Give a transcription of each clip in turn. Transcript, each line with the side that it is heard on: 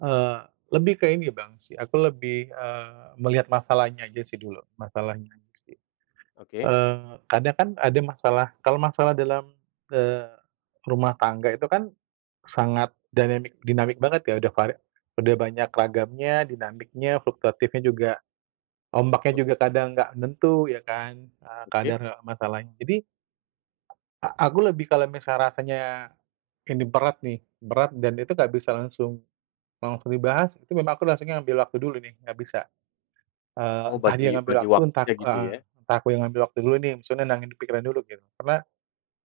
right: Eee, lebih ke ini Bang sih, aku lebih, eee, melihat masalahnya aja sih dulu, masalahnya aja sih.
left: Oke.
right: Eee, kadang kan ada masalah kalau masalah dalam ke rumah tangga itu kan sangat dynamic dinamik banget ya, udah kuare udah banyak ragamnya, dinamiknya, fluktuatifnya juga, ombaknya
left: Ok
right: juga kadang nggak menentu ya kan, eee,
left: Oke.
right: kadar masalahnya, jadi, a aku lebih kalau misal rasanya ini berat nih, berat dan itu nggak bisa langsung langsung dibahas, itu memang aku langsungnya ngambil waktu dulu nih, nggak bisa. Eee,
left: Oh
right: entah dia
left: bagi
right: ngambil
left: bagi
right: waktu, entah
left: waktunya
right: ku
left: gitu
right: eee,
left: ya.
right: entah aku yang ngambil waktu dulu nih, maksudnya nenangin pikiran dulu gitu. Karena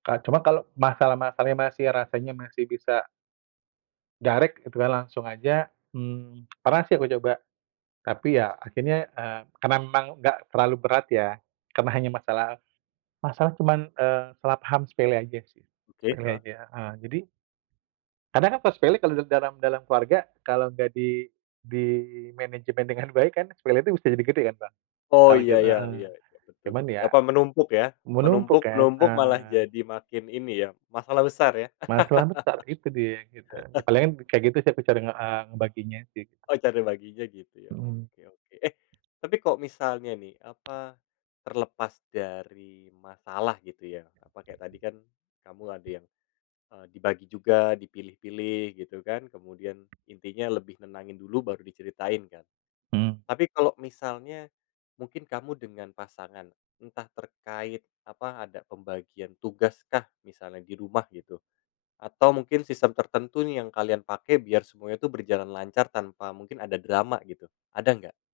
right: ka cuma kalau masalah-masalahnya masih rasanya masih bisa direct gitu kan, langsung aja, mmm, pernah sih aku coba, tapi ya akhirnya, eee, karena memang enggak terlalu berat ya, karena hanya masalah masalah cuman, eee, selah paham sepele aja sih,
left: Oke.
right: sepele
left: Heeh.
right: aja, heeh, jadi kadang kan kalo sepele kalo dalam dalam keluarga, kalau nggak di dimanajemen dengan baik kan sepele itu bisa jadi gede kan Bang,
left: Oh
right: kalo kit
left: ya ya
right: heeh,
left: ya, ya betul
right: cuman
left: betul.
right: ya,
left: Apa menumpuk ya?
right: menumpuk
left: Menumpuk
right: kan,
left: menumpuk malah
right: eh.
left: jadi makin ini ya, masalah besar ya?
right: Masalah besar, itu dia gitu. Ya palingan kayak gitu sih aku cara nge eee, ngebaginya sih.
left: Oh cara baginya gitu, ya
right: Mhm.
left: oke oke. Eh tapi kalo misalnya nih apa, terlepas dari masalah gitu ya, apa, kayak tadi kan kamu ada yang, eee, dibagi juga, dipilih-pilih gitu kan, kemudian intinya lebih nenangin dulu baru diceritain kan.
right: Mhm.
left: Tapi kalau misalnya mungkin kamu dengan pasangan, entah terkait apa, ada pembagian tugas kah misalnya di rumah gitu atau mungkin sistem tertentu nih yang kalian pakai biar semuanya tuh berjalan lancar tanpa mungkin ada drama gitu, ada nggak?